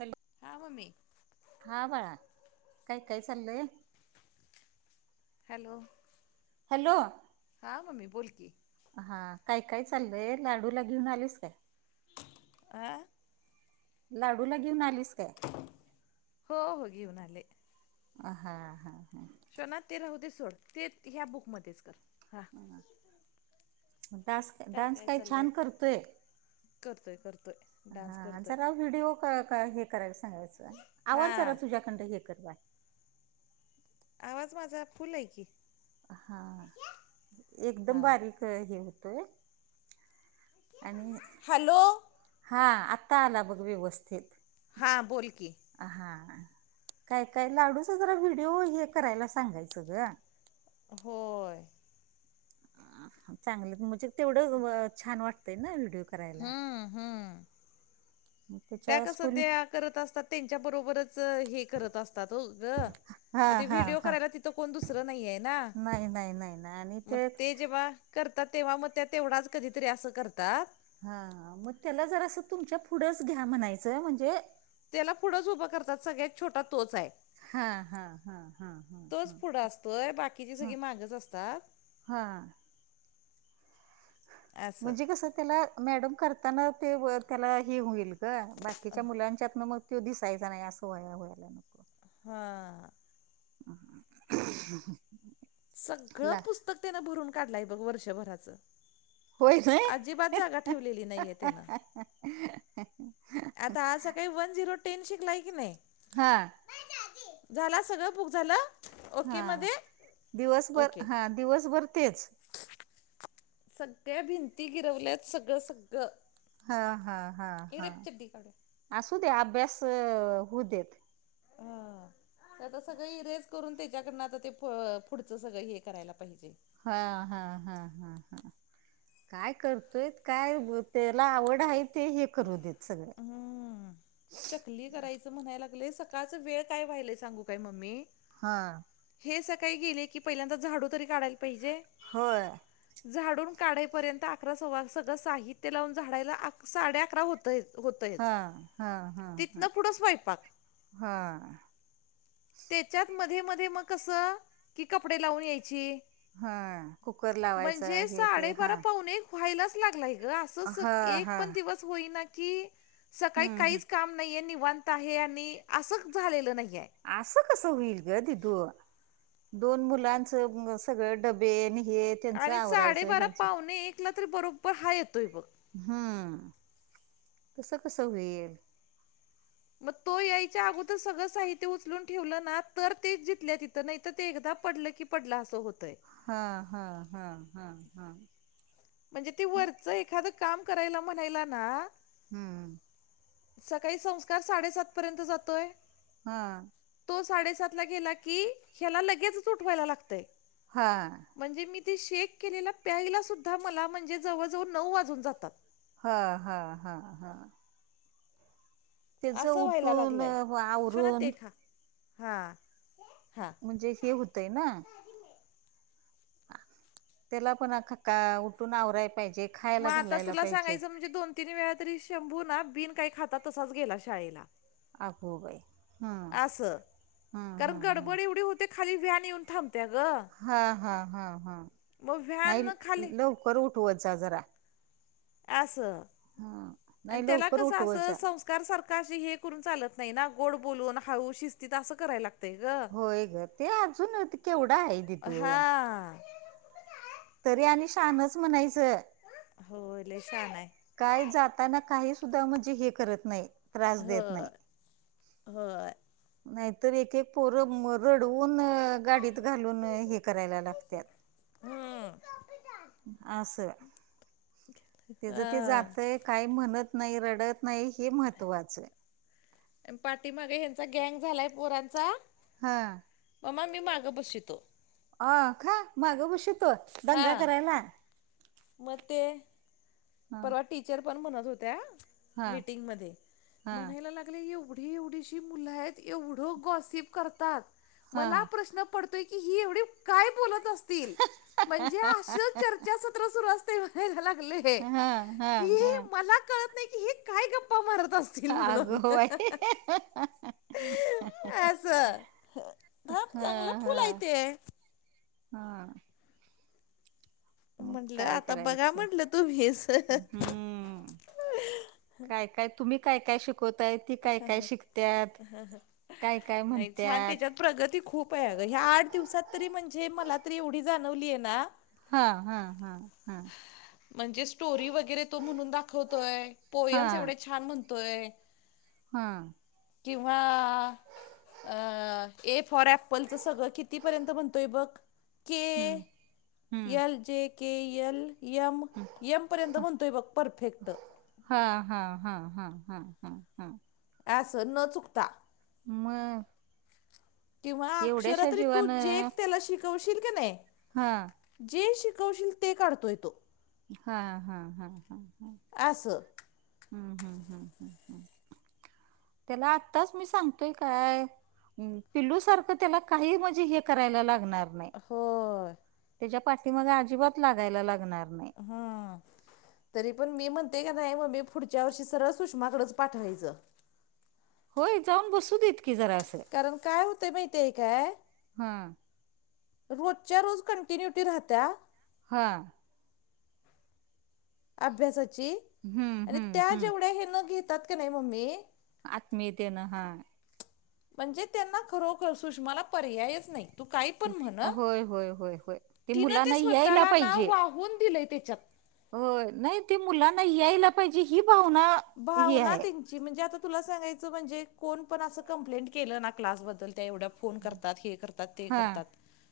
Hello हा mummy हा बाळा, काय काय चाललंय हॅलो हॅलो हा मम्मी बोलकी- हा काय काय चाललंय लाडूला घेऊन आलेस काय? हा का लाडूला घेऊन आलीस काय. हो हो घेऊन आले. अ हा हा हा शोना ते राहुदे सोड ते ह्या बुकमध्येध्येच कर. हा डान्स, डान्स काय छान करतोय. करतोय, करतोय डान्स हा करतोय. जरा व्हिडिओ काय हे काय करायला सांगायचं आवाज जरा हां तुझ्याकडं हे कर बाई. आवाज माझा फुल आहे की. हा एकदम हां बारीक हे होतोय. आणि हॅलो! हा आत्ता आला बघ व्यवस्थित. हां बोल की, हा काय काय लाडूच जरा व्हिडिओ हे करायला सांगायचं गं. हो चांगलं म्हणजे तेवढं छान वाटतंय ना व्हिडिओ करायला. हम्म हम्म मग त्या त्याच्या कस स्कूल त्या करत असतात त्यांच्या बरोबरच हे करत असतात गं हा मग ते हा व्हिडिओ हा करायला तिथं कोण दुसरं नाही आहे ना नाही नाही नाही नाही आणि मग ते जेव्हा करतात तेव्हा मग त्या तेवढाच कधीतरी असं करतात. हा मग त्याला जर असं तुमच्या पुढंच घ्या म्हणायचं म्हणजे. त्याला पुढंच उभं करतात सगळ्यात छोटा तोच आहे. हा हा हा हा हा हा तोच पुढं असतोय बाकीची हा सगळी मागच असतात. हा असं म्हणजे कस त्याला मॅडम करताना ते त्याला हे होईल. बाकीच्या मुलांच्यात ना मग तो दिसायचा नाही असं वया व्हायला नको. हां [inaudible] सगळं ला पुस्तक त्यानं भरून काढलंय बघ वर्षभराचं. होय नाही अजिबात जागा ठेवलेली नाहीये त्यानं. आता आज सकाळी वन झिरो टेन शिकलाय की नाही. हा झाला सगळं बुक झालं. ओके हा मध्ये दिवसभर ओके हा दिवसभर तेच. सगळे भिंती गिरवल्यात सगळं सगळं. हा हा हा हा इकडे चड्डी काढूया असू दे अभ्यास होऊ देत. [inaudible] ते आता सगळ इरेज करून त्याच्याकडनं आता ते पुढचं सगळं हे करायला पाहिजे. हा हा हा हा हा करतोय काय त्याला आवड ते हे. करू देत सगळं. हम्म. करायचं म्हणायला लागलेय सकाळच वेळ काय वहिय सांगू काय मम्मी. हां हे संकाळी गेले की पहिल्यांदा झाडू तरी काढायला पाहिजे. होय. झाडून काढापर्यंत अकरा सव सगळं साहित्य लावून झाडाला साड्या अक होतय हा होतयच हा हा तिथ हा ना पुढं स्वयंपाक हा त्याच्यात मध्ये मध्ये मग कस कि कपडे लावून यायची. हा कुकर लावायचा म्हणजे हे ते हा साडेबारा पाहुणे एक व्हायलाच लागलाय ग असं असं हा एक हा पण दिवस होईना की सकाळी हम्म हम्म काहीच काम नाहीये निवांत आहे आणि असंच झालेलं नाहीये. अस कस होईल ग दिदु दोन मुलांचं अ सगळं डबे न हे त्यांचं आणि आवरायचं साडेबारा ह्यांचं पावणे एकला तर बरोबर हा येतोय बघ. हम्म तस कसं होईल मग तो यायच्या अगोदर सगळं साहित्य उचलून ठेवलं ना तर तेच जितल्या तिथं नाही तर ते एकदा पडलं की पडल असं होतंय हा हा हा हा हा म्हणजे ते वरचं एखादं काम करायला म्हणायला ना. हम्म सकाळी संस्कार साडेसात पर्यंत जातोय. हा तो साडेसात ला गेला की ह्याला लगेचच उठवायला लागतय. हा म्हणजे मी ते शेक केलेला प्यायला सुद्धा मला म्हणजे जवळजवळ नऊ वाजून जातात. हा हा हा हा त्याच असं व्हायला उठून लागलंय अ, शो ना आवरून ते खा हा हा. म्हणजे हे होतय ना. त्याला पण आ का उठून आवरायला पाहिजे. खायला मग आता घालायला तुला पाहिजे सांगायचं म्हणजे दोन तीन वेळा तरी शंभू ना बिन काही खाता तसाच गेला शाळेला अगो बाई हम्म अस हम्म कारण हम्म हम्म गडबड एवढी होती. ते खाली वॅन येऊन थांबते्या ग हा हा हा हा मग व्हॅन नाही खाली लवकर उठवत जा जरा. अस हा आणि नाही त्याला लवकर कसं उठवत असं जा संस् सरकार सरकारशी हे करून चालत नाही ना गोड बोलून हाळू शिस्तीत असं कराय लागतंय ग. होय ग ते अजून केवढा आहे तिथून हा तरी आणि शहाणच म्हणायचं हो ले शहाणा ये. काय जाताना काही सुद्धा म्हणजे हे करत नाही. त्रास देत नाही होय, होय. नाहीतर एक एक पोरं रडवून गाडीत घालून हे करायला लागत्यात. हम्म, अस ते हा. जातय काही म्हणत नाही रडत नाही हे महत्त्वाचं ये. पाठीमागे ह्यांचा गँग झालाय पोरांचा. हा ममा मी माग बसवीतो अ खा मागं बसवितो दंगा हा. करायला. मग ते हा परवा टीचर पण म्हणत होत्या. हा मीटिंग मध्ये हा म्हणायला लागले एवढे. ही एवढीशी मुल एवढ गॉसिब ग करतात मला हा प्रश्न पडतोय की एवढ काय बोलत असतिल म्हणजे असं चर्चा सत्र सुरु असतय म्हयला लागले हा हा की हा मला कळत नाही की हे काय गप्पा मारत असते अग बाई असं हं हा चांगलं फुल हा आहे ते हा.. मग म्हंटलं काय आता बघा करायचं म्हटलं तुम्हीच.. हम्म काय काय तुम्ही काय काय शिक शिकवताय ती काय काय शिकतात काय काय नाही छान म्हणत्यात?? त्याच्यात प्रगती खूप आहे अगं ह्या आठ दिवसात तरी म्हणजे मला तरी एवढी जाणवलीय ना.. हा हा हा.. हा म्हणजे स्टोरी वगैरे तो म्हणून दाखवतोय पोयमस हा एवढे छान म्हणतो होय.. हा.. किंव्हा अ ए फोर एप्पल च सगळं कितीपर्यंत म्हणतोय बघ K hmm hmm L J K L M पर्यंत म्हणतोय बघ पर्फेक्ट हा हा हा हा हा हा हा....... अस न चुकता म किंवा अक्षर तरी तू जीवानं जेक त्याला शिकवशील की नाही हा.. जे शिकवशील ते काढतो तो हा हा हा हा हा... अस हम्म हम्म हम् हम् हम्... त्याला आताच मी सांगतोय काय? पिलू सारखं त्याला काही म्हणजे हे करायला लागणार नाही होय.. त्याच्या पाठीमाग अजिबात लागायला लागणार नाही.. हा.. तरी पण मी म्हणते का नाही मग मी पुढच्या वर्षी सरळ सुषमाकडच पाठवायचं.. होय जाऊन बसू देत की जरा असं कारण काय होतंय माहिती आहे काय हा रोजच्या रोज कंटिन्युटी राहत्या हा.. अभ्यासाची हम्म आणि हम्म त्या हम्म जेवढ्या हे न घेतात का नाही मम्मी आत्मीयतेन हा म्हणजे त्यांना खरोखर सुषमाला पर्यायच नाही तू काही पण म्हण हं, होय होय होय होय तिनं ते मुलांना यायला स्वतःला ना वाहून दिलय त्याच्यात हो नाही ते मुलांना यायला पाहिजे ही भावना ही भावना आहे त्यांची जे म्हणजे आता तुला सांगायचं म्हणजे, कोण पण असं कंप्लेंट केलं ना क्लासबद्दल त्या एवढं फोन करतात, हे करतात, ते हा करतात.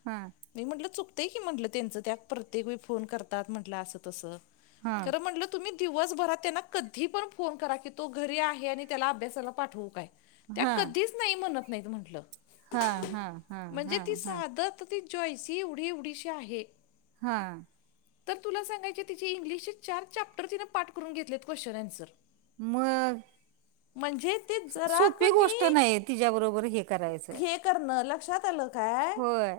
हा नाही म्हटलं चुकतय की म्हटलं त्यांच त्या, प्रत्येक व फोन करतात म्हटलं असं तसं. हा खरं म्हटल तुम्ही दिवसभरात त्यांना कधी कधी पण फोन करा की, तो घरी आहे. त्याला अभ्यासाला पाठवू काय त्या हा कधी च नाही म्हणत नाही त म्हटलं. हा हा हा हा हा. आ ती जॉयसी एवढी एवढीशी आहे. हा. तर तुला सांगायचे तिचे इंग्लिश चार चॅप्टर तिनें पाठ करून घेतलेत क्वेश्चन अन्सर. मग. ते जरा सोपी गोष्ट कमी नाही तिच्या बरोबर हे करायचं? करण लक्षात आलं काय? होय.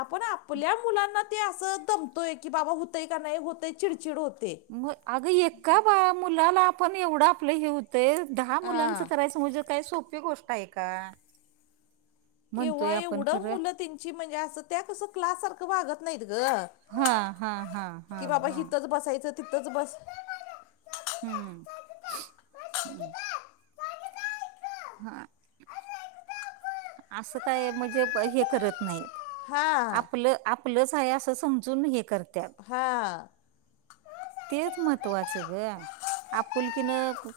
आपण आपल्या मुलांना ते असं दमतोय की, बाबा होतय का नाही होतय चिडचिड होते. मग अगं एका बा मुलाला आपण एवढं आपलं हे हु तय ते दहा मुलांचं हा करायचं म्हणजे काय सोपी गोष्ट आहे का? म्हणतोय केव्हा आपण एवढं खरं मुलं त्यांची म्हणजे असं त्या कसं क्लास सारखं वागत नाहीत ग. हा हा हा हा हा. बसायच. तिथंच बस. हम्म. [unintelligible] हा असं काय म्हणजे हे करत नाहीत? हा आपलं आपलंच आहे अस समजून हे करत हा. तेच महत्त्वाचं ग, आपुलकीन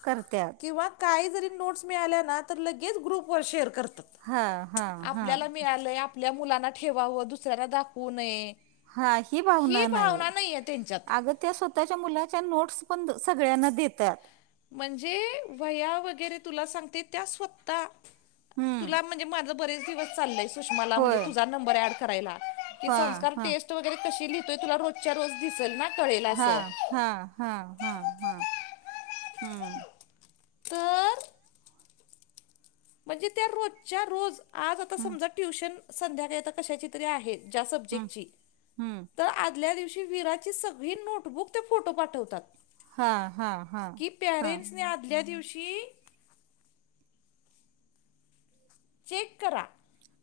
करत्यात. किंवा काही जरी नोट्स मिळाल्या ना तर लगेच ग्रुपवर शेअर करतात. हां, हां, हां. आपल्याला मिळालंय आपल्या मुलांना ठेवावं, दुसऱ्याला दाखवू नये. हा ही भावना नाहीये. नाही आहे त्यांच्यात अग त्या स्वतःच्या मुलाच्या नोट्स पण सगळ्यांना देतात. म्हणजे वह्या वगैरे तुला सांगते त्या हं, स्वतःतुला म्हणजे माझं बरंच दिवस चाललंय, सुषमाला म्हणजे होय. तुझा नंबर ॲड करायला जी हां, संस्कार हां. टेस्ट च वगैरे कशी लिहीतोय तुला रोजच्या रोज दिसेल ना? कळेल हा असं हा हा हा हा हम्म. तर म्हणजे त्या रोजच्या रोज आज आता हं, समजा ट्युशन संध्याकाळी आता कशाची तरी आहेत ज्या हं, सब्जेक्टची हं. तर आदल्या दिवशी वीराची सगळी नोटबुक ते फोटो पाठवतात. हां, हां, हां. कि हां, पॅरेंट्स न आदल्या दिवशी चेक करा.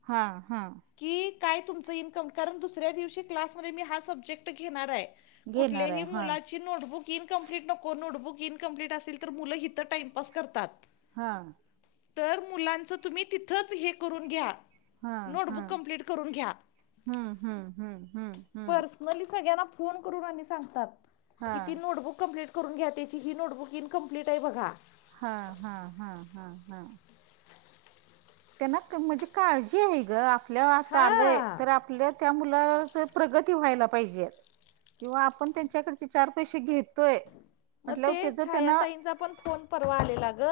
हा हा. की काय तुमचं इन्कम. कारण दुसऱ्या दिवशी क्लासमध्ये मी हा सब्जेक्ट घेणार आहे. घेणार आहे कुठल्याही हा मुला नोटबुक इनकमप्लीट नको, नोटबुक इनकमप्लीट असेल तर, मुलं हितं टाइमपास करतात. हा. तर मुलांचं तुम्ही तिथंच हे करून घ्या. हा हा नोटबुक कंप्लीट करून घ्या हम्म हम्म हम्म हम्म हम्म. नली सगळ्यांना फोन करून आणि सांगतात, हा किती नोटबुकऽ कम्प्लीट करून घ्या त्याची, हीची नोटबुक इनकमप्लीट आहे बघा. हा हा हा हा हा... त्यांना म्हणजे काळजी आहे ग, आपल्या आात आलंय हां तर आपऽ.. त्या मुलाच प्रगती व्हायला पाहिजे. किंवा आपण त्यांच्याकडचे चार पैसे घेतोय, मग ते म्हटल्यावर त्याच छाया त्यांना ताईंचा पण फोन परवा आलेला ग,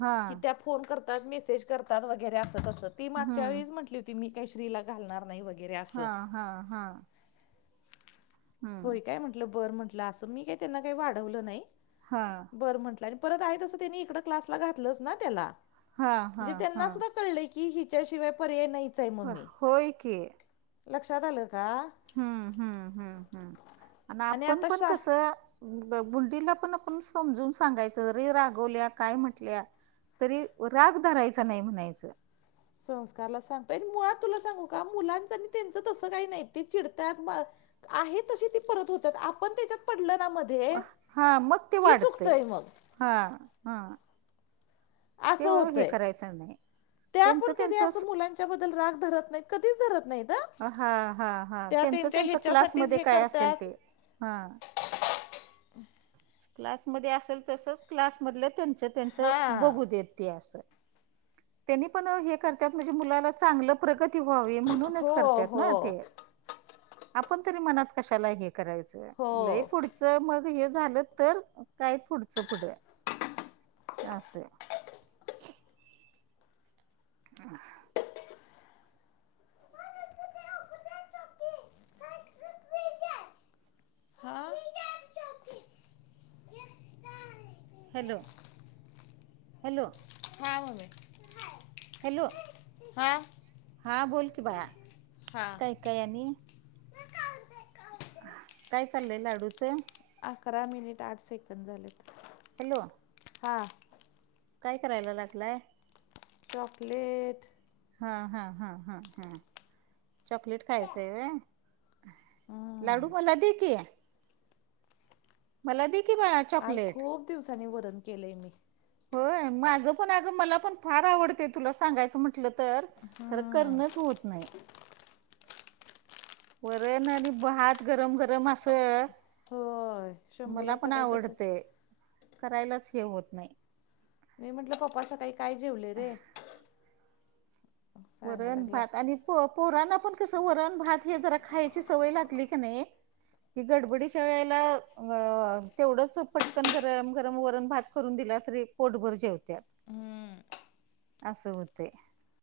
हा की त्याऽ. फोन करतात मेसेज करतात वगैरे असत, अससं ती मागच्या हम्म वेळीच म्हंटली होती मी काही श्रीला घालणार नाही. वगैरे हा असं हा हा... हम्म होय काय, म्हटलं बरं म्हंटलं असं मी काही त्यांना काही वाढवलं नाही. हां. बरं म्हंटलं, आणि परत आहे तसं त्यांनी इकड क्लासला घातलंच ना त्याला, हा हा जिथ हा कळलंय की हिच्याशिवाय पर्याय नाहीचय हा मम्मी, होय की लक्षात आलं का. हम्म हम्म हम्म हम्म, आणि आपण आता पण शा कसं, बुंडीला पण आपण समजून सांगायचं, रे रागवल्या काय म्हटल्या, तरी राग धरायचा नाही म्हणायचं. संस्कारला सांगतो, आणि मुळात तुला सांगू का मुलांच आणि त्यांच तसं काही नाही ते चिडतात, आहे तशी तेी परत होतात, आपण त्याच्यात पडलं ना मऽ हा मग ते वाढतय, मग हा हा. ते असं हे होतय, करायचं नाही ते त्यांचं आपण कधी त्यांचं अस स- मुलांऽ च्याबद्दल राग धरत नाही, कधीच धरत नाही हं. हा हा,, त्या त्यांचं त्यांच्या त्यांच ह्याच्यासाठीच क्लासमध्ये हे काय असेल करतात ते, हा, क्लासमध्ये असलं तसं, क्लासमधलं त्यांच त्यांच हा बघू देत ते असं. त्यांनी पन हे करत्यात, म्हणजे मुलाला चांगलं, प्रगती व्हावी म्हणूनच हो करत ना हो ते, आपण तरी मनात कशाला, करायचं, लय हो पुढच मग हे झालं तर काय पुढचं पुढ. आसं. अ हा हॅलो! ! हॅलो. हा बोला की., हॅलो. ! ! हां. हा बोल की बाळा, हा काय काय यांनी, काय चाललंय लाडूचं? अकरा मिनिट आठ सेकंद झालेत. हॅलो. हा. काय करायला लागलाय? चॉकलेट. हा हा हा हा हा, चॉकलेट खायचं हाय वय. लाडू मलादी की ‌. मला दे की, बाळा चॉकलेट. दिवसाांनी वरण केलय मी. होय, माझं पण अगं मला पण फार आवडतय, तुला म्हटलं खरं करणंच होत नाही. वरण आणि आणि भात गरम गरम अस, होय मला शंभूला पण सकाळी तसंच आवडते्य, करायलाच हे होत नाही. मी म्हटल पप्पा सकाळी काय जेवले रे. सांगायला वरण लागलाय भात आणि प पोरांना पण कस वरण भात हे जरा खायची सवय लागली की नाही. गड़बड़ीच्या वेळेला अ तेवढंच पटकन गरम वरण, भात करून दिला तरी पोटभर जेवत्यात. हम्म. अस होतेय.